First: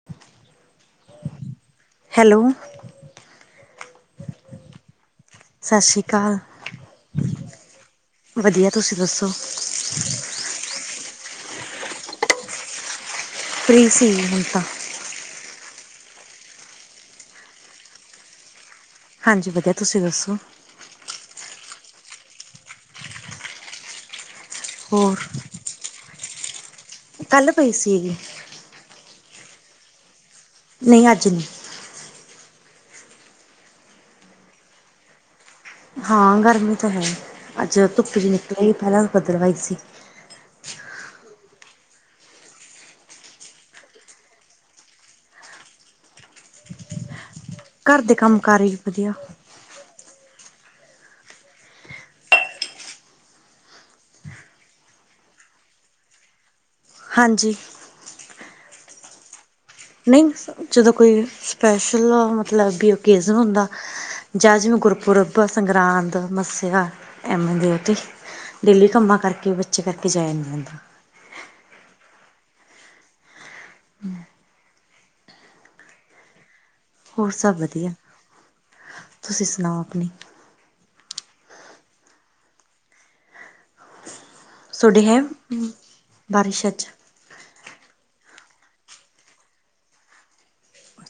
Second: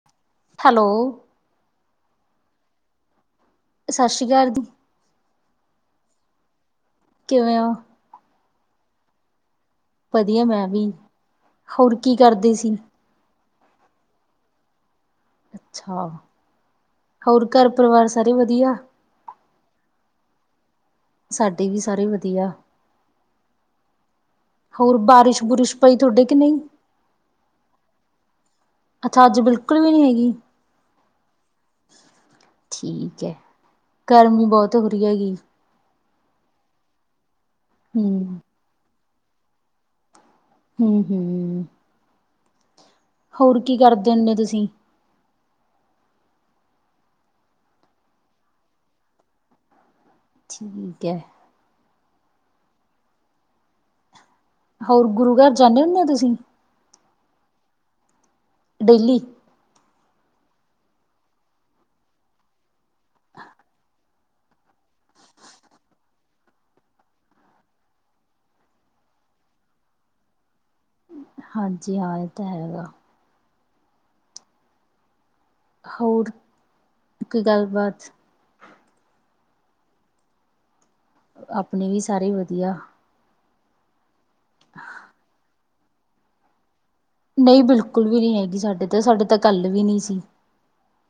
[inaudible] Hello. Hello. ਸਤਿ ਸ਼੍ਰੀ ਅਕਾਲ ਜੀ। ਸਤਿ ਸ੍ਰੀ ਅਕਾਲ। ਕਿਵੇਂ ਓ। ਵਧੀਆ ਤੁਸੀਂ ਦੱਸੋ। ਵਧੀਆ ਮੈਂ ਵੀ ਹੋਰ ਕੀ ਕਰਦੇ ਸੀ। ਫ੍ਰੀ ਸੀ ਹੁਣ ਤਾਂ। ਅੱਛਾ, ਹੋਰ ਘਰ ਪਰਿਵਾਰ ਸਾਰੇ ਵਧੀਆ। ਹਾਂਜੀ ਵਧੀਆ ਤੁਸੀਂ ਦੱਸੋ। ਸਾਡੇ ਵੀ, ਸਾਰੇ ਵਧੀਆ ਹੋਰ ਬਾਰਿਸ਼ ਬੁਰਿਸ਼। ਪਈ ਤੁਹਾਡੇ ਕਿ ਨਹੀਂ? ਕੱਲ ਪਈ ਸੀਗੀ। ਅੱਛਾ, ਅੱਜ ਬਿਲਕੁਲ ਵੀ ਨੀ ਹੈਗੀ। ਨਹੀਂ ਅੱਜ ਨਹੀਂ। ਠੀਕ ਹੈ, ਗਰਮੀ ਬਹੁਤ ਹੋ ਰਹੀ ਆ ਜੀ। ਹਾਂ, ਗਰਮੀ ਤਾਂ ਹੈ ਅੱਜ ਧੁੱਪ ਜਿਹੀ ਹੂੰ। ਨਿਕਲ ਆਈ ਪਹਿਲਾਂ ਬਦਲਵਾਈ ਸੀ। ਹਮ ਹਮ ਹੋਰ ਕੀ ਕਰਦੇ ਹੁੰਦੇ ਤੁਸੀਂ? ਘਰ ਦੇ ਕੰਮ ਕਾਰ ਹੀ ਵਧੀਆ। ਠੀਕ ਹੈ। ਹੋਰ, ਗੁਰੂ ਘਰ ਜਾਂਦੇ ਹੁੰਦੇ ਹੋ ਤੁਸੀਂ? ਹਾਂਜੀ। ਡੇਲੀ। ਨਹੀਂ ਜਦੋਂ ਕੋਈ ਸਪੈਸ਼ਲ ਮਤਲਬ ਵੀ ਓਕੇਜਨ ਹੁੰਦਾ। ਜਾਂ ਜਿਵੇਂ ਗੁਰਪੁਰਬ, ਸੰਗਰਾਂਦ, ਮੱਸਿਆ ਐਵੇ ਦੇ ਉਹ ਤੇ। ਡੇਲੀ ਕੰਮਾਂ ਕਰਕੇ ਬੱਚੇ ਲੈ ਕੇ ਜਾਇਆ ਨੀ ਜਾਂਦਾ। ਹਾਂਜੀ ਹਾਂ ਇਹ ਤਾਂ ਹੈਗਾ। ਹਮ ਹੋਰ ਹੋਰ ਕੋਈ ਸਭ ਵਧੀਆ, ਗੱਲਬਾਤ? ਤੁਸੀਂ ਸੁਣਾਓ ਆਪਣੀ! ਆਪਣੇ ਵੀ ਸਾਰੇ ਵਧੀਆ। ਤੁਹਾਡੇ ਹੈ ਬਾਰਿਸ਼ ਅੱਜ? ਨਹੀਂ ਬਿਲਕੁਲ ਵੀ ਨਹੀਂ ਹੈਗੀ ਸਾਡੇ ਤਾਂ ਸਾਡੇ ਤਾਂ ਕੱਲ ਵੀ ਨਹੀਂ ਸੀ।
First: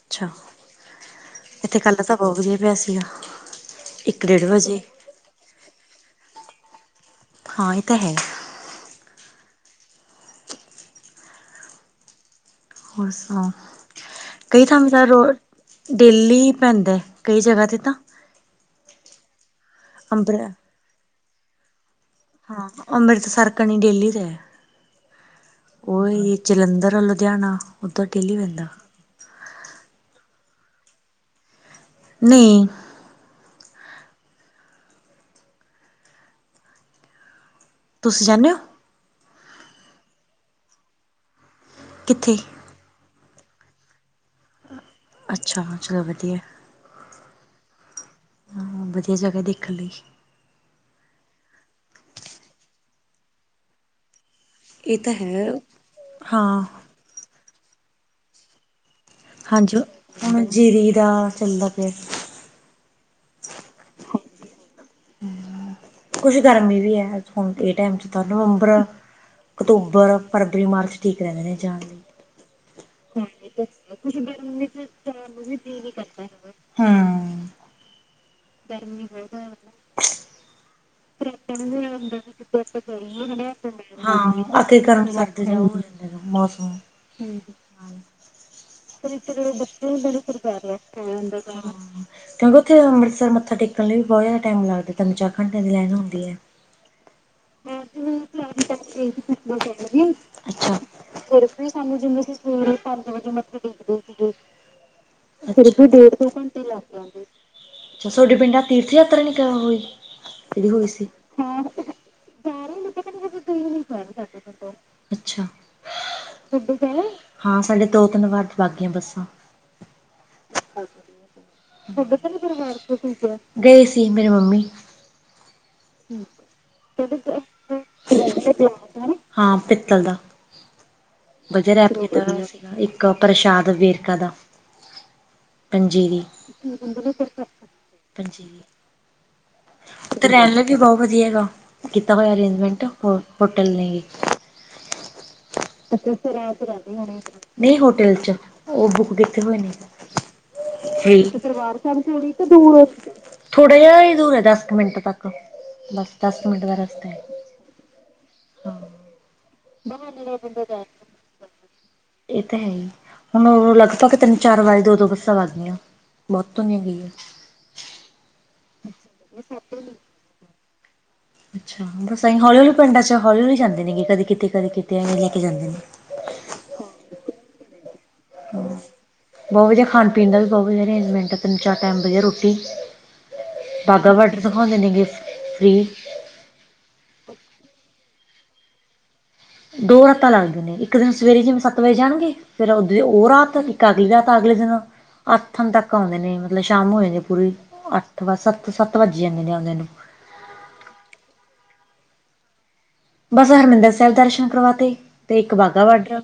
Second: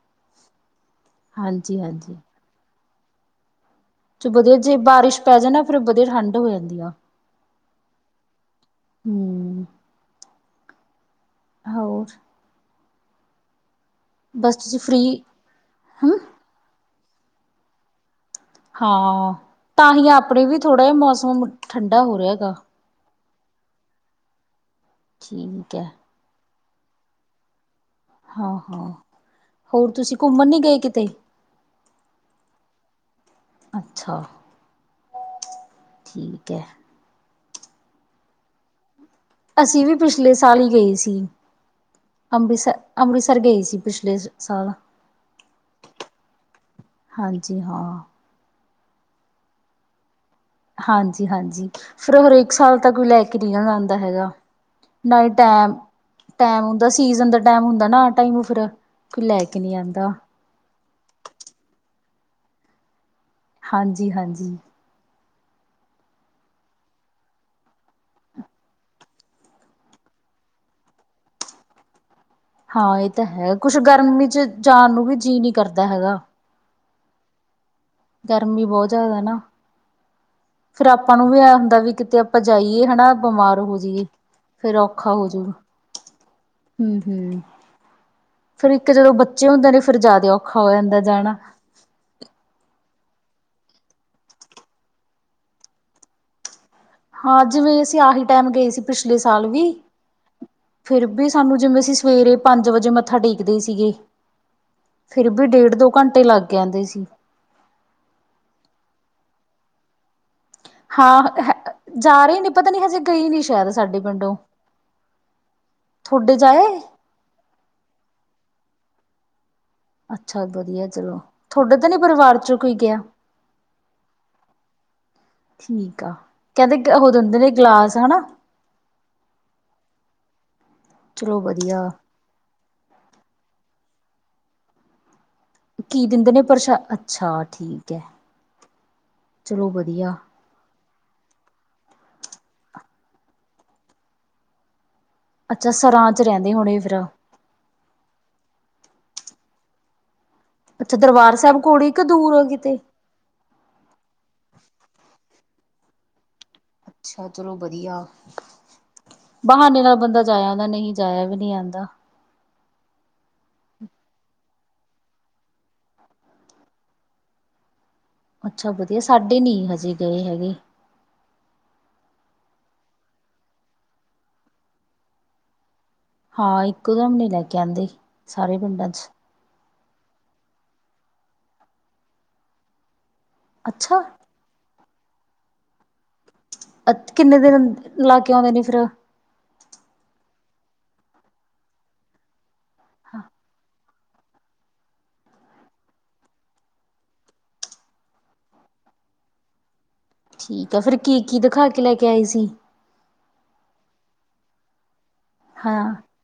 ਅੱਛਾ, ਇੱਥੇ ਹਾਂਜੀ ਕੱਲ ਤਾਂ ਹਾਂਜੀ ਬਹੁਤ ਮੀਹ ਪਿਆ ਸੀਗਾ। ਇੱਕ ਚ ਡੇਢ ਵਧੀਆ ਜੇ ਵਜੇ ਬਾਰਿਸ਼ ਪੈ ਜਾਂਦਾ ਫੇਰ ਵਧੀਆ ਠੰਢ ਹੋ ਜਾਂਦੀ ਆ। ਹਾਂ ਇਹ ਤਾਂ ਹੈ! ਹਮ ਹੋਰ? ਹੋਰ, ਸੁ ਬਸ ਕਈ ਥਾ ਤੁਸੀਂ ਤਾਂ ਫ੍ਰਰੀ ਰੋ, ਹਮ ਡੇਲੀ ਹੀ ਪੈਂਦਾ ਹੈ। ਕਈ ਜਗ੍ਹਾ 'ਤੇ ਤਾਂ। ਹਾਂ ਤਾਂ ਹੀ, ਅੰਬਰ ਆਪਣੇ ਵੀ ਥੋੜ੍ਹਾ ਜਿਹਾ ਮੌਸਮ ਠੰਡਾ ਹੋ ਰਿਹਾ‌। ਹਾਂ, ਅੰਮ੍ਰਿਤਸਰ ਕਣੀ ਡੇਲੀ ਪਿਆ। ਠੀਕ ਹੈ। ਜਲੰਧਰ ਔਰ ਲੁਧਿਆਣਾ। ਉੱਧਰ ਡੇਲੀ ਪੈਂਦਾ ਹਾਂ, ਹੋਰ, ਤੁਸੀਂ ਘੁੰਮਣ ਨੀ ਗਏ ਕਿਤੇ? ਨਹੀਂ। ਅੱਛਾ। ਠੀਕ ਹੈ। ਤੁਸੀਂ ਜਾਦੇ ਹੋ? ਅਸੀਂ ਵੀ, ਪਿਛਲੇ ਸਾਲ ਹੀ ਗਏ ਸੀ, ਕਿੱਥੇ ਅੰਮ੍ਰਿਤਸਰ। ਅੰਮ੍ਰਿਤਸਰ ਗਏ ਸੀ। ਪਿਛਲੇ ਸਾਲ, ਅੱਛਾ, ਚਲੋ, ਵਧੀਆ। ਹਾਂਜੀ, ਹਾਂ। ਹਾਂ, ਵਧੀਆ, ਜਗ੍ਹਾ ਦੇਖਣ ਲਈ। ਹਾਂਜੀ, ਹਾਂਜੀ, ਫਿਰ, ਹਰੇਕ ਸਾਲ ਤਾਂ, ਕੋਈ ਲੈ ਕੇ ਵੀ ਨਹੀਂ ਜਾਂਦਾ ਹੈਗਾ। ਇਹ ਤਾਂ ਨਾ ਹੈ ਟਮ ਟਮ ਹਾਂ ਹੁੰਦਾ ਸੀਜਨ ਦਾ, ਟਮ ਹੁੰਦਾ ਨਾ ਟਮ ਫਿਰ। ਕੋਈ ਲੈ ਕੇ ਨਹੀਂ ਹਾਂਜੀ, ਆਂਦਾ ਹੁਣ ਜੀਰੀ ਦਾ ਚੱਲਦਾ ਪਿਆ। ਹਾਂਜੀ ਹਾਂਜੀ। ਕੁਛ ਗਰਮੀ ਵੀ ਹੈ ਹੁਣ ਇਹ ਟਾਈਮ ਤਾਂ ਨਵੰਬਰ। ਅਕਤੂਬਰ, ਫਰਵਰੀ, ਮਾਰਚ, ਠੀਕ ਰਹਿੰਦੇ ਨੇ ਜਾਣ ਲਈ। ਹਾਂ ਇਹ ਤਾਂ ਹੈਗਾ ਕੁਛ ਗਰਮੀ ਚ ਜਾਣ ਨੂੰ ਵੀ ਜੀਅ ਨਹੀਂ ਕਰਦਾ ਹੈਗਾ! ਹਾਂ, ਗਰਮੀ, ਬਹੁਤ ਜ਼ਿਆਦਾ ਨਾ। ਫਿਰ ਆਪਾਂ ਨੂੰ ਵੀ ਇਹ ਹੁੰਦਾ ਵੀ ਕਿਤੇ ਆਪਾਂ ਫ ਜਾਈਏ ਹਨਾ ਬਿਮਾਰ ਹੋ ਜਾਈਏ ਗ ਫਿਰ ਔਖਾ ਹੋਜੂਗਾ [unintelligible] ਹੂੰ-ਹੂੰ ਮੌਸਮ, ਫਿਰ ਇੱਕ ਜਦੋਂ ਬੱਚੇ ਹੁੰਦੇ ਨੇ, ਫਿਰ ਜ਼ਿਆਦਾ ਔਖਾ ਹੋ, ਜਾਂਦਾ ਜਾਣਾ। ਉੱਥੇ, ਅੰਮ੍ਰਿਤਸਰ, ਮੱਥ ਟੇਕਣ ਵੀ ਬਹੁਤ ਜ਼ਿਆਦਾ ਟਾਈਮ ਲਗਦਾ ਤਨ ਚਾਖੰਡ, ਲੈਣ, ਹੁੰਦੀ ਹੈ। ਹਾਂ, ਜਿਵੇਂ ਅਸੀਂ, ਆਹੀ ਟਾਈਮ ਗਏ ਸੀ। ਪਿਛਲੇ ਸਾਲ, ਵੀ ਅੱਛਾ ਫਿਰ, ਵੀ ਸਾਨੂੰ ਜਿਵੇਂ ਅਸੀਂ ਸਵੇਰੇ ਪੰਜ ਵਜੇ ਮੱਥਾ ਟੇਕਦੇ ਸੀਗੇ। ਫਿਰ, ਵੀ ਡੇਢ ਦੋ ਘੰਟੇ ਲੱਗ ਜਾਂਦੇ ਸੀ ਅਛਾ, ਤੁਹਾਡੇ ਪਿੰਡਾਂ ਤੀਰਥ ਯਾਤਰਾ ਨਹੀਂ ਕਰ ਹੋਈ। ਜਿਹੜੀ ਹੋਈ ਸੀ ਹਾਂ, ਜਾ ਰਹੇ ਨੀ ਪਤਾ ਨੀ ਹਜੇ ਗਈ ਨੀ, ਸ਼ਾਇਦ ਸਾਡੇ ਪਿੰਡੋਂ, ਅੱਛਾ ਤੁਹਾਡੇ, ਜਾਏ। ਹਾਂ, ਸਾਡੇ ਦੋ ਤਿੰਨ ਵਾਰ, ਬਾ ਗਈੀਆਂ ਬੱਸਾਂ। ਅੱਛਾ ਵਧੀਆ ਚਲੋ ਤੁਹਾਡੇ ਤਾਂ ਨੀ ਪਰਿਵਾਰ ਚੋਂ ਕੋਈ ਗਿਆ ਗਏ ਸੀ, ਮੇਰੀ ਮੰਮੀ। ਠੀਕ ਆ, ਕਹਿੰਦੇ ਉਹ ਦਿੰਦੇ, ਨੇ ਗਲਾਸ ਹਨਾ ਹਾਂ, ਪਿੱਤਲ ਦਾ ਚਲੋ ਬਜ ਰੈ ਵਧੀਆ ਫਰ ਇੱਕ, ਪ੍ਰਸ਼ਾਦ ਵੇਰਕਾ ਦਾ। ਕੀ, ਪੰਜੀਰੀ ਦਿੰਦੇ ਨੇ ਪ੍ਰਸ਼ਾਦ, ਅੱਛਾ, ਠੀਕ ਹੈ, ਪੰਜੀਰੀ ਚਲੋ ਵਧੀਆ। ਤੇ ਰਹਿਣ ਲਈ ਵੀ, ਬਹੁਤ ਵਧੀਆ ਹੈਗਾ, ਕੀਤਾ ਹੋਇਆ। ਅਰੇਂਜਮੈਂਟ ਹੋ ਹੋਟਲ ਨੇ ਵੀ। ਅੱਛਾ, ਸਰਾਂ ਵਿਚ ਰਹਿੰਦੇ ਹੋਣੇ, ਫੇਿਰ ਨਹੀਂ, ਹੋਟਲ 'ਵੀਚ, ਉਹ ਬੁੱਕ ਕਿੱਥੇ ਹੋਏਣੀ। ਅੱਛਾ ਤੇ ਦਰਬਾਰ ਪਰਿਵਾਰ ਕੋਲ ਹੀ ਸ ਚਲੀ ਤੇ ਦੂਰ ਉਠ ਕੇ ਦਰਬਾਰ ਸਾਹਿਬ ਕਿ ਕਿਹੜੀ ਆ ਕੇ ਕਿਤੇ ਦੂਰ ਹ ਪਰਿਵਾਰ ਸਾਹਿਬ ਕੋਲ ਥੋੜਾ ਜਿਹਾ ਹੀ ਦੂਰ ਹੈ ਦਸ ਕੁ ਮਿੰਟ ਤੱਕ ਬਸ ਦਸ ਮਿੰਟ ਬਾਰੇ। ਅੱਛਾ, ਚਲੋ ਵਧੀਆ, ਬਹਾਨੇ ਨਾਲ ਬੰਦਾ ਜਾਇਆ ਆਂਦਾ, ਨਹੀਂ ਜਾਇਆ ਵੀ ਨਹੀਂੀ, ਆਉਂਦਾ। ਇਹ, ਤਾਂ ਹੈ ਹੀ। ਹੁਣ ਲਗਭਗ, ਤਿੰਨ ਚਾਰ ਵਾਰੀ ਦੋ ਦੋ ਬੱਸਾਂ ਵੱ ਗਈਆਂ, ਬਹੁਤ ਧੁਨੀੀਆਂ ਗਈ ਆ। ਅੱਛਾ, ਵਧੀਆ, ਸਾਡੇ ਨਹੀਂੀ ਹਜੇ ਗਏ ਹੈਗੇ। ਅੱਛਾ ਬਸ ਅਸੀਂ ਹੌਲੀ ਹੌਲੀ ਪਿੰਡਾਂ ਚ ਹੌਲੀ ਹੌਲੀ ਜਾਂਦੇ ਨੇਗੇ ਕਦੇ ਕਿਤੇ ਕਦੇ ਕਿਤੇ ਲੈ ਕੇ ਜਾਂਦੇ ਨੇ ਹਾਂ ਇੱਕ ਦਮ ਨੀ ਲੈ ਕੇ ਆਉਂਦੀ ਬਹੁਤ ਵਧੀਆ ਖਾਣ ਪੀਣ ਦਾ ਵੀ ਬਹੁਤ ਵਧੀਆ ਅਰੇਂਜਮੈਂਟ ਹੈ ਤਿੰਨ ਚਾਰ ਟਾਈਮ ਵਧੀਆ ਰੋਟੀ ਅੱਛਾ ਬਾਘਾ ਵਾਡਰ ਦਿਿਖਾਉਂਦੇ ਨੇ ਗ ਫਰੀ ਅ ਕਿੰਨੇ ਦਿਨ ਲਾ ਕੇ ਆਉਂਦੇ ਨੇ ਫਿਰ ਦੋ ਰਾਤਾਂ ਲੱਗਦੇ ਨੇ ਇੱਕ ਦਿਨ ਸਵੇਰੇ ਜਿਵੇਂ ਸੱਤ ਵਜੇ ਜਾਣਗੇ ਫਿਰ ਉਦੋਂ ਉਹ ਰਾਤ ਅਗਲੀ ਰਾ ਤਾਂ ਅਗਲੇ ਦਿਨ ਅੱਠ ਤੱਕ ਆਉਂਦੇ ਨੇ ਮਤਲਬ ਸ਼ਾਮ ਹੋ ਜਾਂਦੇ ਪੂਰੀ ਅੱਠ ਵ ਸੱਤ ਸੱਤ ਵੱਜੀ ਜਾਂਦੇ ਨੇ ਆਉਂਦੇ ਨੂੰ ਠੀਕ ਆ ਫੇਿਰ ਕੀ ਕੀ ਦਿਖਾ ਕੇ ਲੈ ਕੇ ਆਏ ਸੀ ਬਸ ਹਰਿਮੰਦਰ ਸਾਹਿਬ ਦਰਸ਼ਨ ਕਰਵਾਤੇ ਤੇ ਇੱਕ ਵਾਹਗਾਾ ਹਾਂ ਵਾਰਡਰ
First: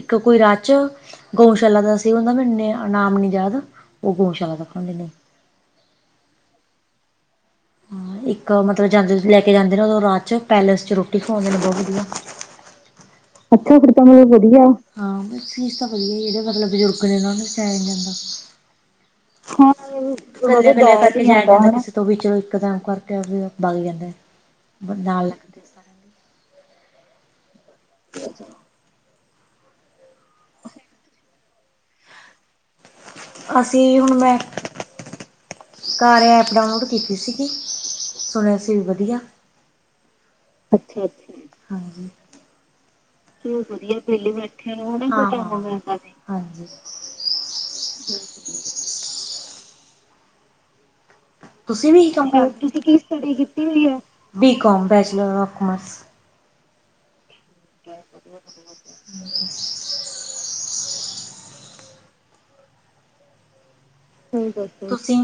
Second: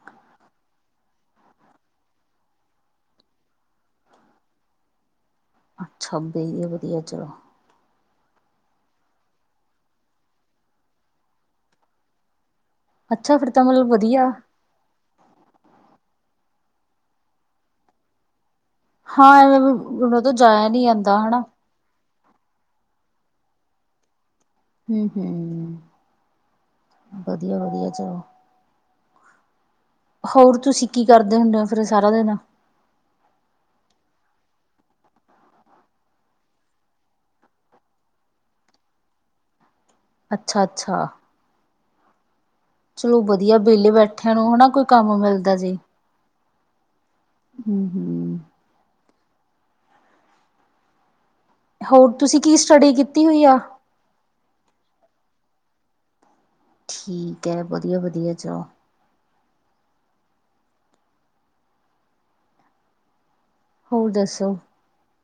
ਇੱਕ ਕੋਈ ਰਾਚ ਗਊਸ਼ਾਲਾ ਦਾ ਸਹੀ ਹੁੰਦਾ ਮੈਨੇ ਇਨਾਮ ਨੀ ਯਾਦ ਉਹ ਗਊਸ਼ਾਲਾ ਦਾ ਖਾ ਨੇ ਅੱ ਛੱਬੀ ਵਧੀਆ ਚਲੋ ਹਾਂ ਇੱਕ ਮਤਲਬ ਜਾਂਦੇ ਲੈ ਕੇ ਜਾਂਦੇ ਨੇ ਉਦੋਂ ਰਾਤ ਚ ਪੈਲੇਸ ਚ ਰੋਟੀ ਖਵਾਉਂਦੇ ਨੇ ਬਹੁਤ ਵਧੀਆ ਹ ਅੱਛਾ ਖੜਤਾ ਮਤਲਬ ਵਧੀਆ ਹਾਂ ਫੀਸ ਤਾਂ ਵਧੀਆ ਜਿਹੜੇ ਮਤਲਬ ਬਜ਼ੁਰਗ ਨੇ ਨੂੰ ਸਾਇਆ ਨ ਜਾਂਦਾ ਹਾਂਵੇ ਉਹਨ ਤੋਂ ਜਾਇਆ ਕੱਲਿਆ ਨ ਕੱਲਿਆ ਆਉਂਦਾ ਕਰਕੇ ਹਨਾ ਜਾਇਆ ਜਾਂਦਾ ਕਿਸੇ ਤੋਂ, ਵੀ ਚਲੋ ਇਕਦਮ ਕਰਕੇ ਵੀ ਬਗ ਜਾਂਦਾ। ਹਮ, ਨਾਲ ਲੱਗਦੇ। ਹਮ, ਵਧੀਆ, ਵਧੀਆ, ਚਲੋ ਅੱਛਾ, ਹੋਰ, ਤੁਸੀਂ ਕੀ ਕਰਦੇ ਹੁੰਦੇ ਹੋ। ਫਿਰ ਸਾਰਾ ਦਿਨ, ਅਸੀਂ ਹੁਣ ਮੈਂ ਕਰਿਆ ਐਪ ਡਾਊਨਲੋਡ ਕੀਤੀ ਸੀਗੀ ਸੁਣਿਆ ਸੀ ਵੀ ਵਧੀਆ। ਅੱਛਾ ਅੱਛਾ ਹਾਂਜੀ। ਚਲੋ ਏਹ ਵਿਹਲੇ ਵਧੀਆ ਵੇਲੇ ਬੈਠਿਆਂ ਬੈਠਿਆ ਕੋਈ ਨੂੰ ਕੰਮ ਹਨਾ ਕੋਈ ਕੰਮ ਜੇ। ਮਿਲਦਾ। ਹੂੰ ਹੂੰ। ਤੁਸੀਂ ਵੀ ਏਹੀ ਕੰਮ ਕਰਦੇ। ਤੁਸੀਂ ਕੀ ਸਟੱਡੀ ਕੀਤੀ ਹੋਈ ਹੈ। B come bachelor of commerce. [inaudible] ਠੀਕ ਹੈ ਵਧੀਆ ਵਧੀਆ ਚਲੋ। ਹੋਰ ਦੱਸੋ? ਤੁਸੀ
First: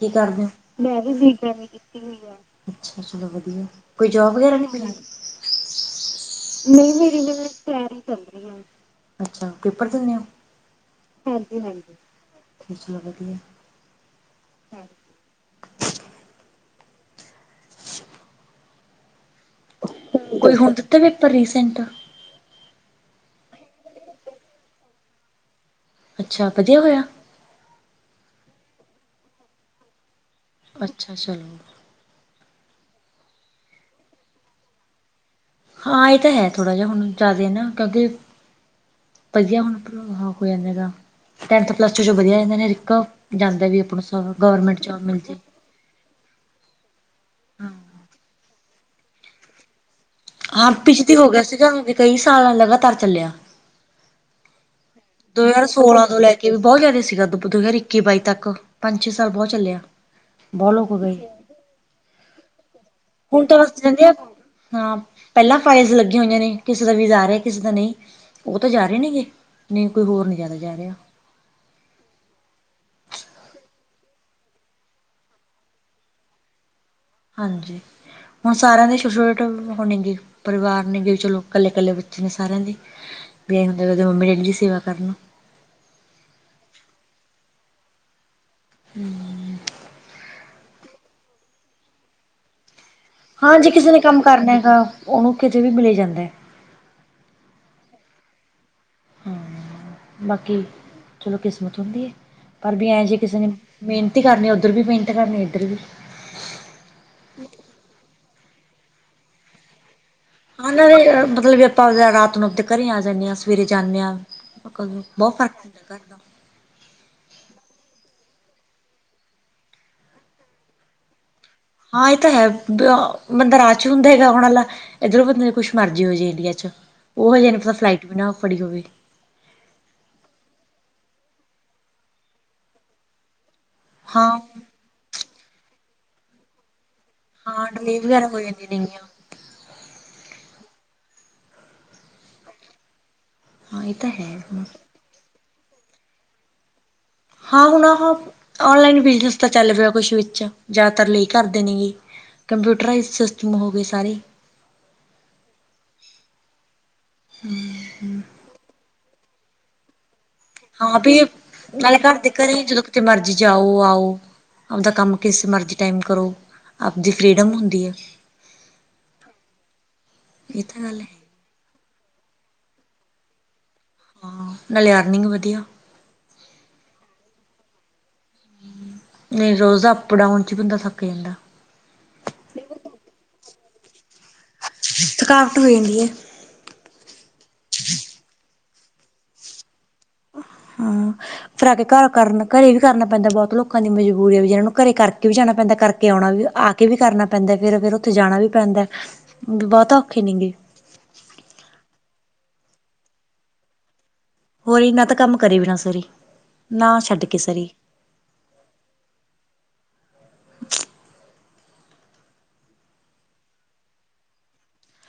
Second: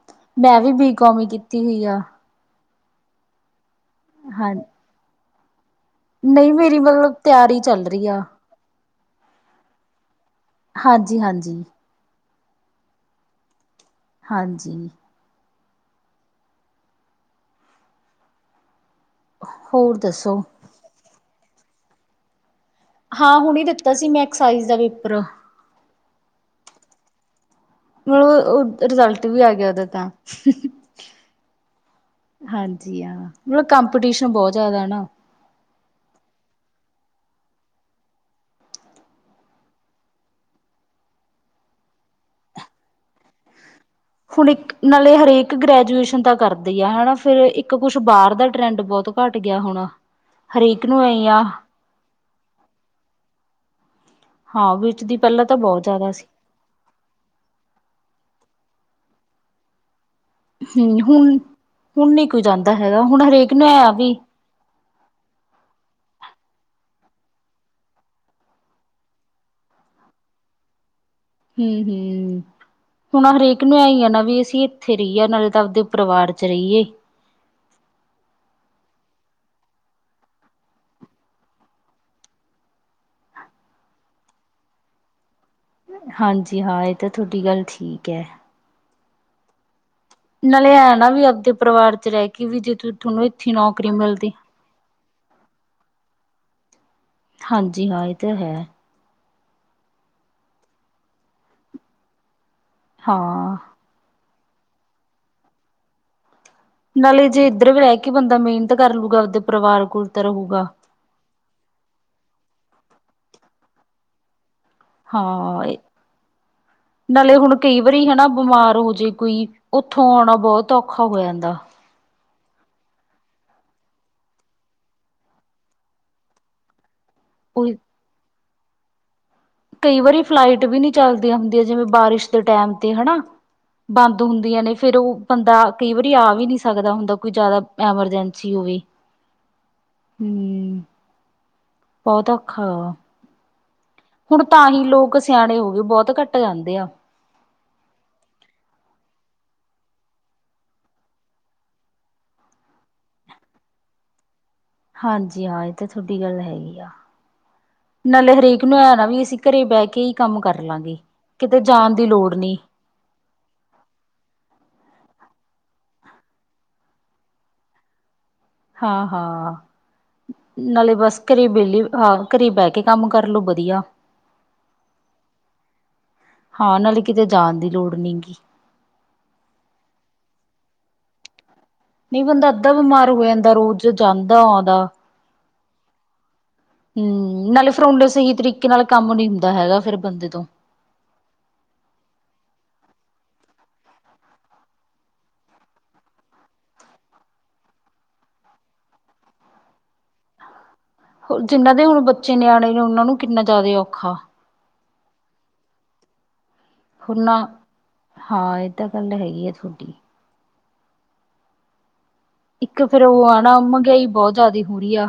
ਕੀ ਕਰਦੇ ਹੋ। ਮੈਂ ਵੀ ਬੀ ਕੌਮ ਹੀ ਕੀਤੀ ਹੋਈ ਆ। [unintelligible] ਅੱਛਾ ਚਲੋ ਵਧੀਆ ਕੋਈ ਜੋਬ ਹਾਂ ਵਗੈਰਾ ਨਹੀਂ ਮਿਲੀ। ਨਹੀਂ ਮੇਰੀ ਤਿਆਰੀ ਚੱਲ ਰਹੀ ਆ ਅੱਛਾ ਪੇਪਰ ਦਿੰਦੇ ਓ। ਹਾਂਜੀ ਹਾਂਜੀ। ਚਲੋ ਵਧੀਆ। ਹਾਂਜੀ। ਹੋਰ ਦੱਸੋ। ਤੇ ਹੁਣ ਦਿੱਤੇ ਪੇਪਰ ਰੀਸੈਂਟ। ਹਾਂ ਹੁਣੀ ਦਿੱਤਾ ਸੀ ਮੈਂ ਐਕਸਾਈਜ਼ ਦਾ ਪੇਪਰ। ਅੱਛਾ ਵਧੀਆ ਹੋਇਆ। ਹਾ ਰਿਜਲਟ ਵੀ ਆ ਗਿਆ ਉਹਦਾ ਤਾਂ ਅੱਛਾ ਚਲ। ਹਾਂਜੀ ਹਾਂ ਮਤਲਬ ਕੰਪੀਟੀਸ਼ਨ ਬਹੁਤ ਜ਼ਿਆਦਾ ਨਾ। ਹਾਂ ਇਹ ਤਾਂ ਹੈ ਥੋੜਾ ਜਿਹਾ ਹੁਣ ਜ਼ਿਆਦਾ ਨਾ ਕਿਉਂਕਿ ਵਧੀਆ ਹੁਣ ਆ ਮਾਹੋਲ ਐਵੇ ਦਾ। ਟੈਥ ਪਲੱਸ ਟੂ ਚੋ ਵਧੀਆ ਆ ਜਾਂਦੇ ਨੇ ਜਾਦਿਆ ਨੂੰ ਆਪ ਸ ਹੁਣ ਗਵਰਮਟ ਜੋਬ ਨਾਲੇ ਮਿਲਦੀ। ਹਰੇਕ ਇੱਕ ਗ੍ਰੈਜੂਏਸ਼ਨ ਤਾਂ ਕਰਦੇ ਆ ਹਨਾ ਫਿਰ ਇੱਕ ਕੁਛ ਬਾਹਰ ਦਾ ਟਰੈਂਡ ਬਹੁਤ ਘੱਟ ਗਿਆ ਹੁਣ। ਹਾਂ ਹਰੇਕ ਨੂੰ ਐ ਪਿਛਤੀ ਹੋ ਆ ਗਿਆ ਸੀਗਾ ਵੀ ਕਈ ਸਾਲਾਂ ਲਗਾਤਾਰ ਚੱਲਿਆ। ਹਾਂ ਵਿੱਚ ਦੀ ਪਹਿਲਾਂ ਦੋ ਤਾਂ ਹਜ਼ਾਰ ਬਹੁਤ ਸੋਲਾਂ ਜ਼ਿਆਦਾ ਤੋਂ ਸੀ ਲੈ ਕੇ ਵੀ ਬਹੁਤ ਜ਼ਿਆਦਾ ਸੀਗਾ ਦ ਦੋ ਹਜ਼ਾਰ ਇੱਕੀ ਬਾਈ ਤੱਕ ਪੰਜ ਛੇ ਸਾਲ ਬਹੁਤ ਚੱਲਿਆ। ਬਹੁਤ ਲੋਕ ਹੂੰ ਗਏ ਹੁਣ ਹੁਣ ਨੀ ਕੋਈ ਜਾਂਦਾ ਹੈਗਾ ਹੁਣ ਹਰੇਕ ਤਾਂ ਨੂੰ ਬਸ ਐ ਜਾਂਦੇ ਆ ਵੀ ਹਾਂ ਪਹਿਲਾਂ ਫਾਈਲਸ ਲੱਗੀਆਂ ਹੋਈਆਂ ਨੇ ਕਿਸੇ ਦਾ ਵੀਜਾ ਆ ਰਿਹਾ ਕਿਸੇ ਦਾ ਨਹੀਂ ਉਹ ਤਾਂ ਜਾ ਰਹੇ ਨੇਗੇ। ਨਹੀਂ ਕੋਈ ਹੋਰ ਨਹੀਂ ਜ਼ਿਆਦਾ ਜਾ ਰਿਹਾ। ਹੂੰ ਹੂੰ। ਹੁਣ ਹਰੇਕ ਨੂੰ ਐ ਹੀ ਆ ਨਾ ਵੀ ਅਸੀਂ ਇੱਥੇ ਰਹੀਏ ਨਾਲੇ ਤਾਂ ਆਪਦੇ ਪਰਿਵਾਰ ਚ ਰਹੀਏ। ਹਾਂਜੀ ਹੁਣ ਸਾਰਿਆਂ ਦੇ [unintelligible] ਹੋਣੀਗੀ। ਪਰਿਵਾਰ ਨੇਗੇ ਚਲੋ ਇਕੱਲੇ ਕੱਲੇ ਬੱਚੇ ਨੇ ਸਾਰਿਆਂ ਦੇ ਵੀ ਹੁੰਦੇ ਦੇ ਮੰਮੀ ਡੈਡੀ ਦੀ ਸੇਵਾ ਕਰਨੀ। ਹਾਂਜੀ ਹਾਂ ਇਹ ਤਾਂ ਤੁਹਾਡੀ ਗੱਲ ਠੀਕ ਹੈ। ਹੂੰ। ਨਾਲੇ ਐਂ ਨਾ ਵੀ ਆਪਦੇ ਪਰਿਵਾਰ ਚ ਰਹਿ ਕੇ ਵੀ ਜੇ ਤੂੰ ਹਾਂ ਜੇ ਕਿਸੇ ਨੇ ਕੰਮ ਕਰਨਾ ਹੈਗਾ ਉਹਨੂੰ ਕਿਤੇ ਵੀ ਮਿਲ ਜਾਂਦਾ ਐ। ਹਾਂਜੀ ਹਾਂ ਇਹ ਤਾਂ ਹੈ। ਹਾਂ ਬਾਕੀ ਚਲੋ ਕਿਸਮਤ ਹੁੰਦੀ ਹੈ ਪਰ ਵੀ ਐ ਜੇਹੇ ਕਿਸੇ ਨੇ ਹਾਂ ਮਿਹਨਤ ਹੀ ਕਰਨੀ ਉੱਧਰ ਵੀ ਮਿਹਨਤ ਕਰਨੀ ਇੱਧਰ ਵੀ। ਨਾਲੇ ਜੇ ਇੱਧਰ ਰਹਿ ਕੇ ਬੰਦਾ ਮਿਹਨਤ ਕਰ ਲੂਗਾ ਉਹਦੇ ਪਰਿਵਾਰ ਕੋਲ ਤਾਂ ਰਹੂਗਾ। ਹਨਾਂ ਦੇ ਮਤਲਬ ਵੀ ਆਪਾਂ ਰਾਤ ਨੂੰ ਆਪਦੇ ਘਰੇ ਆ ਜਾਂਦੇ ਹਾਂ ਸਵੇਰੇ ਜਾਂਦੇ ਹਾਂ। ਬਹੁਤ ਫ਼ਰਕ ਹਾਂ ਪੈਂਦਾ ਘਰ ਦਾ ਨਾਲੇ ਹੁਣ ਕਈ ਵਾਰੀ ਹਨਾ ਬਿਮਾਰ ਹੋ ਜੇ ਕੋਈ ਉੱਥੋਂ ਆਉਣਾ ਬਹੁਤ ਔਖਾ ਹੋ ਜਾਂਦਾ। ਹਾਂ ਇਹ ਤਾਂ ਹੈ ਬੰਦਾ ਰਾਚ ਹੁੰਦਾ ਹੈਗਾ ਹੋਣ ਵਾਲਾ ਇੱਧਰੋਂ ਬੰਦੇ ਕੁਛ ਮਰਜ਼ੀ ਹੋ ਜਾ ਇੰਡੀਆ ਚ ਉਹ ਹ ਜਹਾ ਨੇ ਪਤਾ ਉਹੀ ਫਲਾਈਟ ਵੀ ਨਾ ਫੜੀ ਹੋਵੇ। ਕਈ ਵਾਰੀ ਫਲਾਈਟ ਵੀ ਨਹੀਂ ਚੱਲਦੀਆਂ ਹੁੰਦੀਆਂ ਜਿਵੇਂ ਬਾਰਿਸ਼ ਦੇ ਟੈਮ ਤੇ ਹਨਾ। ਬੰਦ ਹਾਂ ਹੁੰਦੀਆਂ ਨੇ ਫੇਰ ਉਹ ਬੰਦਾ ਕਈ ਵਾਰੀ ਆ ਵੀ ਨਹੀਂ ਸਕਦਾ ਹੁੰਦਾ। ਕੋਈ ਜ਼ਿਆਦਾ ਹਾਂ ਡਿਲੇ ਵਗੈਰਾ ਹੋ ਐਮਰਜੈਂਸੀ ਜਾਂਦੀਆਂ ਹੋਵੇ ਨੇਗੀਆਂ ਹੂ ਬਹੁਤਾ ਔਖਾ ਹਾਂ ਇਹ ਤਾਂ ਹੈ ਹੁਣ ਤਾਂ ਹੀ ਲੋਕ ਸਿਆਣੇ ਹੋ ਗਏ ਬਹੁਤ ਘੱਟ ਜਾਂਦੇ ਆ ਹਾਂ ਹੁਣ ਆ ਔਨਲਾਈਨ ਬਿਜਨਸ ਤਾਂ ਚੱਲ ਰਿਹਾ ਕੁਛ ਵਿੱਚ ਜ਼ਿਆਦਾਤਰ ਕਰਦੇ ਨਹੀਂ ਕੰਪਿਊਟਰ ਰਾਈਜ ਸਿਸਟਮ ਹੋਵੇ ਸਾਰੀ ਹਾਂਜੀ ਹਾਂ ਇਹ ਤਾਂ ਤੁਹਾਡੀ ਗੱਲ ਹੈਗੀ ਆ ਨਾਲੇ ਹਰੇਕ ਮੈਨੂੰ ਐ ਨਾ ਵੀ ਅਸੀਂ ਘਰੇ ਬਹਿ ਕੇ ਹੀ ਕੰਮ ਕਰ ਲਵਾਂਗੇ ਹਾਂ ਕਿਤੇ ਜਾਣ ਦੀ ਲੋੜ ਨਹੀਂ ਤੇ ਮਰਜ਼ੀ ਜਾਓ ਆਓ ਆਪਦਾ ਕੰਮ ਕਿਸ ਮਰਜ਼ੀ ਟਾਈਮ ਕਰੋ ਆਪਦੀ ਫਰੀਡਮ ਹੁੰਦੀ ਹੈ। ਹਾਂ ਹਾਂ ਇਹ ਤਾਂ ਨਾਲੇ ਗੱਲ ਹੈ ਬਸ ਘਰੇ ਵਿਹਲੀ ਹਾਂ ਘਰੇ ਬਹਿ ਕੇ ਕੰਮ ਕਰਲੋ ਵਧੀਆ ਹਾਂ ਨਾਲੇ ਅਰਨਿੰਗ ਵਧੀਆ ਹਾਂ ਨਾਲੇ ਕਿਤੇ ਜਾਣ ਦੀ ਲੋੜ ਨਹੀਂ ਗਈ ਨਹੀਂ ਰੋਜ਼ ਅਪ ਡਾਊਨ ਚ ਬੰਦਾ ਥੱਕ ਜਾਂਦਾ ਨਹੀਂ ਬੰਦਾ ਅੱਧਾ ਬਿਮਾਰ ਹੋ ਜਾਂਦਾ ਰੋਜ਼ ਜਾਂਦਾ ਆਉਂਦਾ ਥਕਾਵਟ ਹੋ ਜਾਂਦੀ ਹੈ। ਹੂ ਨਾਲੇ ਫਿਰ ਉਡੇ ਸਹੀ ਤਰੀਕੇ ਨਾਲ ਕੰਮ ਨੀ ਹੁੰਦਾ ਹੈਗਾ ਫਿਰ ਬੰਦੇ ਤੋਂ ਹਾਂ ਫਿਰ ਆ ਕੇ ਘਰ ਕਰਨ ਘਰੇ ਵੀ ਕਰਨਾ ਪੈਂਦਾ ਬਹੁਤ ਲੋਕਾਂ ਦੀ ਮਜਬੂਰੀ ਹੈ ਵੀ ਜਿਨਾਂ ਨੂੰ ਘਰੇ ਕਰਕੇ ਵੀ ਜਾਣਾ ਪੈਂਦਾ ਕਰਕੇ ਆਉਣਾ ਵੀ ਆ ਵੀ ਕਰਨਾ ਪੈਂਦਾ ਫਿਰ ਫਿਰ ਉੱਥੇ ਜਾਣਾ ਵੀ ਪੈਂਦਾ ਬਹੁਤਾ ਔਖੇ ਨਹੀਂ ਗਏ ਜਿੰਨਾਂ ਦੇ ਹੁਣ ਬੱਚੇ ਨਿਆਣੇ ਨੇ ਉਹਨਾਂ ਨੂੰ ਕਿੰਨਾ ਜ਼ਿਆਦਾ ਔਖਾ ਉਹੀ ਨਾ ਤਾਂ ਕੰਮ ਕਰੇ ਵੀ ਨਾ ਸੋਈ ਹੁਨਾ ਹਾਂ ਇਹ ਤਾਂ ਗੱਲ ਹੈਗੀ ਆ ਤੁਹਾਡੀ ਇੱਕ ਫਿਰ ਉਹ ਆ ਨਾ ਮਹਿੰਗਾਈ ਬਹੁਤ ਜਿਆਦਾ ਹੋ ਰਹੀ ਆ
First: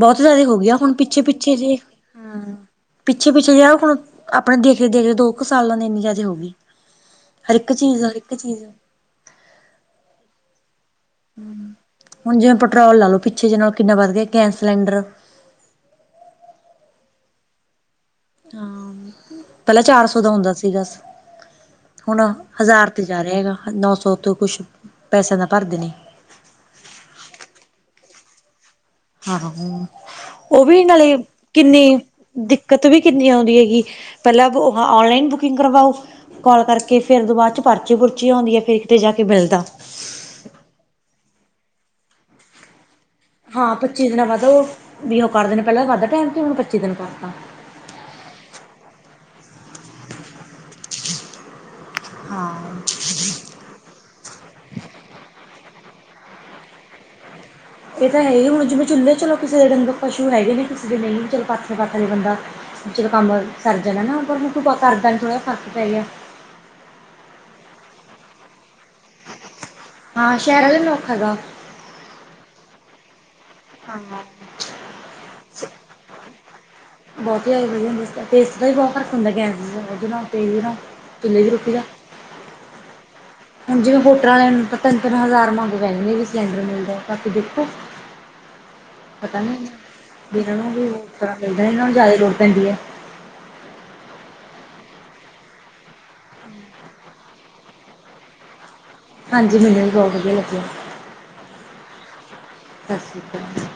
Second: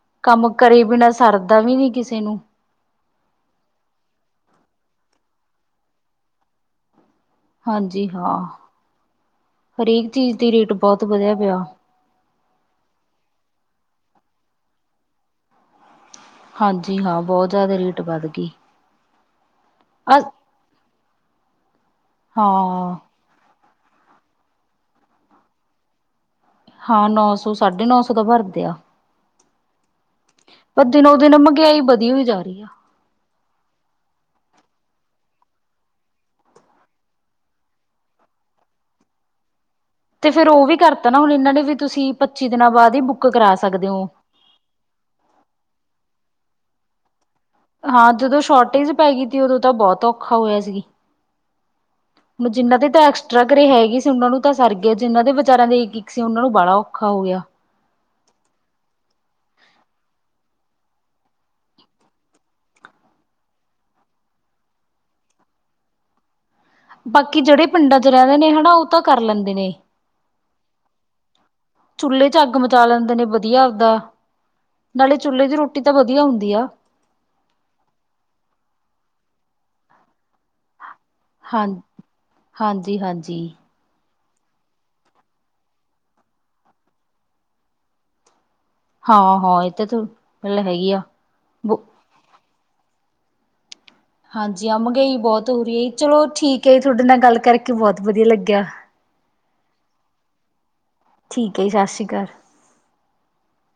ਬਹੁਤ ਜ਼ਿਆਦਾ ਕੰਮ ਹੋ ਗਿਆ ਕਰੇ ਹੁਣ ਬਿਨਾਂ ਪਿੱਛੇ ਸਰਦਾ ਵੀ ਨੀ ਕਿਸੇ ਨੂੰ ਪਿੱਛੇ ਕੁਝ ਰਵੇ ਆਪਣੇ ਦੇਖਦੇ ਦੇਖਦੇ ਦੋ ਕੁ ਸਾਲਾਂ ਦੇ ਇੰਨੀ ਜ਼ਿਆਦਾ ਹੋ ਗਈ ਹਰ ਇੱਕ ਚੀਜ਼ ਹਾਂਜੀ ਹਰ ਇੱਕ ਹਾਂ ਚੀਜ਼ ਹਰੇਕ ਚੀਜ਼ ਦੀ ਰੇਟ ਬਹੁਤ ਵਧੀਆ ਪਿਆ ਹੁਣ ਜਿਵੇਂ ਪੈਟਰੋਲ ਲੇ ਲੋ ਪਿੱਛੇ ਜਿ ਨਾਲ ਕਿੰਨਾ ਵੱਧ ਗਿਆ ਗੈਸ ਸਿਲੰਡਰ। ਹਾਂਜੀ ਹਾਂ ਬਹੁਤ ਜ਼ਿਆਦਾ ਰੇਟ ਵੱਧ ਗਈ ਹਾਂ ਪਹਿਲਾਂ ਚਾਰ ਅ ਸੌ ਦੋ ਹੁੰਦਾ ਸੀ ਬਸ ਹੁਣ ਹਜ਼ਾਰ ਹਾਂ ਤੇ। ਜਾ ਰਿਹਾ ਹੈਗਾ ਨੋ ਸੋ ਤੋਂ ਕੁਝ ਪੈਸਿਆਂ ਦਾ ਘਰ ਦੇ ਨਹੀਂ। ਹਾਂ ਨੋ ਸੋ ਸਾਢੇ ਨੋ ਸੋ ਦਾ ਭਰਦੇ ਆ। ਉਹ ਵੀ ਪਰ ਨਾਲੇ ਦਿਨੋ ਦਿਨ ਮਹਿੰਗਾਈ ਕਿੰਨੀ ਵਧੀ ਹੋਈ ਜਾ ਰਹੀ ਆ ਦਿੱਕਤ ਵੀ। ਕਿੰਨੀ ਆਉਂਦੀ ਹੈਗੀ ਪਹਿਲਾਂ ਔਨਲਾਈਨ ਬੁਕਿੰਗ ਕਰਵਾਓ। ਕੋਲ ਕਰਕੇ ਫਿਰ ਬਾਅਦ ਚ ਪਰਚੀ ਪੁਰਚੀ ਆਉਂਦੀ ਹੈ ਫਿਰ ਕਿਤੇ ਜਾ ਕੇ ਮਿਲਦਾ। ਤੇ ਫਿਰ ਉਹ ਵੀ ਕਰਤਾ ਨਾ ਹੁਣ ਇਹਨਾਂ ਨੇ ਵੀ ਤੁਸੀਂ ਪੱਚੀ ਦਿਨਾਂ ਬਾਅਦ ਹੀ ਬੁੱਕ। ਕਰਾ ਹਾਂ ਸਕਦੇ ਪੱਚੀ ਹੋ ਦਿਨਾਂ ਬਾਅਦ ਉਹ ਵੀ ਓ ਕਰਦੇ ਨੇ ਪਹਿਲਾਂ ਘੱਟ ਟਾਈਮ ਤੇ ਹੁਣ ਪੱਚੀ ਦਿਨ ਪਾ ਦਿੱਤਾ। ਹਾਂ ਜਦੋਂ ਸ਼ੋਰਟੇਜ ਪੈ ਗਈ ਸੀ ਉਦੋਂ ਤਾਂ ਬਹੁਤ ਔਖਾ ਹੋਇਆ ਸੀ। ਹੁਣ ਜਿਹਨਾਂ ਹਾਂ ਦੇ ਤਾਂ ਐਕਸਟਰਾ ਘਰੇ ਹੈਗੇ ਸੀ ਉਹਨਾਂ ਨੂੰ ਤਾਂ ਸਰ ਗਿਆ ਜਿਨਾਂ ਦੇ ਵਿਚਾਰਿਆਂ ਦੇ ਇੱਕ-ਇੱਕ ਸੀ ਉਹਨਾਂ ਨੂੰ ਬਾੜਾ ਔਖਾ ਹੋ ਗਿਆ। ਇਹ ਤਾਂ ਹੈ ਹੀ ਹੁਣ ਜਿਵੇਂ ਚੁੱਲ੍ਹੇ ਚਲੋ ਕਿਸੇ ਦੇ ਡੰਗਰ ਪਸ਼ੂ ਹੈਗੇ ਨੇ ਕਿਸੇ ਦੇ ਨਹੀਂ ਚਲੋ ਪਾਥਲੇ ਵਟ ਲਏ ਬੰਦਾ। ਚਲੋ ਕੰਮ ਸਰ ਜਾਣਾ ਨਾ ਪਰ ਮੈ ਅੱਜ ਕੱਲ ਥੋੜਾ ਫਰਕ ਪੈ ਗਿਆ। ਬਾਕੀ ਜਿਹੜੇ ਪਿੰਡਾਂ ਚ ਰਹਿੰਦੇ ਨੇ ਹਨਾ ਉਹ ਤਾਂ ਕਰ ਲੈਂਦੇ ਨੇ। ਹਾਂ ਸ਼ਹਿਰ ਵਾਲੇ ਨੂੰ ਔਖਾ ਹੈਗਾ ਚੁੱਲੇ ਚ ਅੱਗ ਮਚਾ ਲੈਂਦੇ ਨੇ ਵਧੀਆ ਉਦਾਂ। ਨਾਲੇ ਚੁੱਲੇ ਦੀ ਰੋਟੀ ਤਾਂ ਵਧੀਆ ਹੁੰਦੀ ਆ। ਬਹੁਤ ਹੀ ਆ ਵਧੀ ਹੁੰ ਤੇਸਟ ਦਾ ਵੀ ਬਹੁਤ ਫਰਕ ਹੁੰਦਾ ਗੈਸ ਉਹਦੇ ਨਾਲ ਤੇ ਨਾਲ ਚੁੱਲ੍ਹੇ ਦੀ ਹਾਂ ਰੋਟੀ ਦਾ ਹਾਂਜੀ ਹਾਂਜੀ ਹੁਣ ਜਿਵੇਂ ਵੋਟਰ ਵਾਲਿਆਂ ਨੂੰ ਤਾਂ ਤਿੰਨ ਤਿੰਨ ਹਜ਼ਾਰ ਮੰਗ ਰਹੇ ਨੇ ਵੀ ਸਿਲੰਡਰ ਮਿਲਦਾ ਕਰਕੇ ਦੇਖੋ [inaudible] ਹਾਂ ਇਹ ਤਾਂ ਗੱਲ ਹੈਗੀ ਆ। [unintelligible] ਹਾਂਜੀ ਆ ਮਹਿੰਗਾਈ ਬਹੁਤ ਹੋ ਰਹੀ ਹੈ ਜੀ ਚਲੋ ਠੀਕ ਹੈ ਜੀ ਤੁਹਾਡੇ ਨਾਲ ਗੱਲ ਕਰਕੇ ਬਹੁਤ ਵਧੀਆ ਲੱਗਿਆ। ਹਾਂਜੀ ਮੈਨੂੰ ਵੀ ਬਹੁਤ ਵਧੀਆ ਲੱਗਿਆ। ਠੀਕ ਹੈ ਜੀ ਸਤਿ ਸ਼੍ਰੀ ਅਕਾਲ। ਸਤਿ ਸ਼੍ਰੀ ਅਕਾਲ।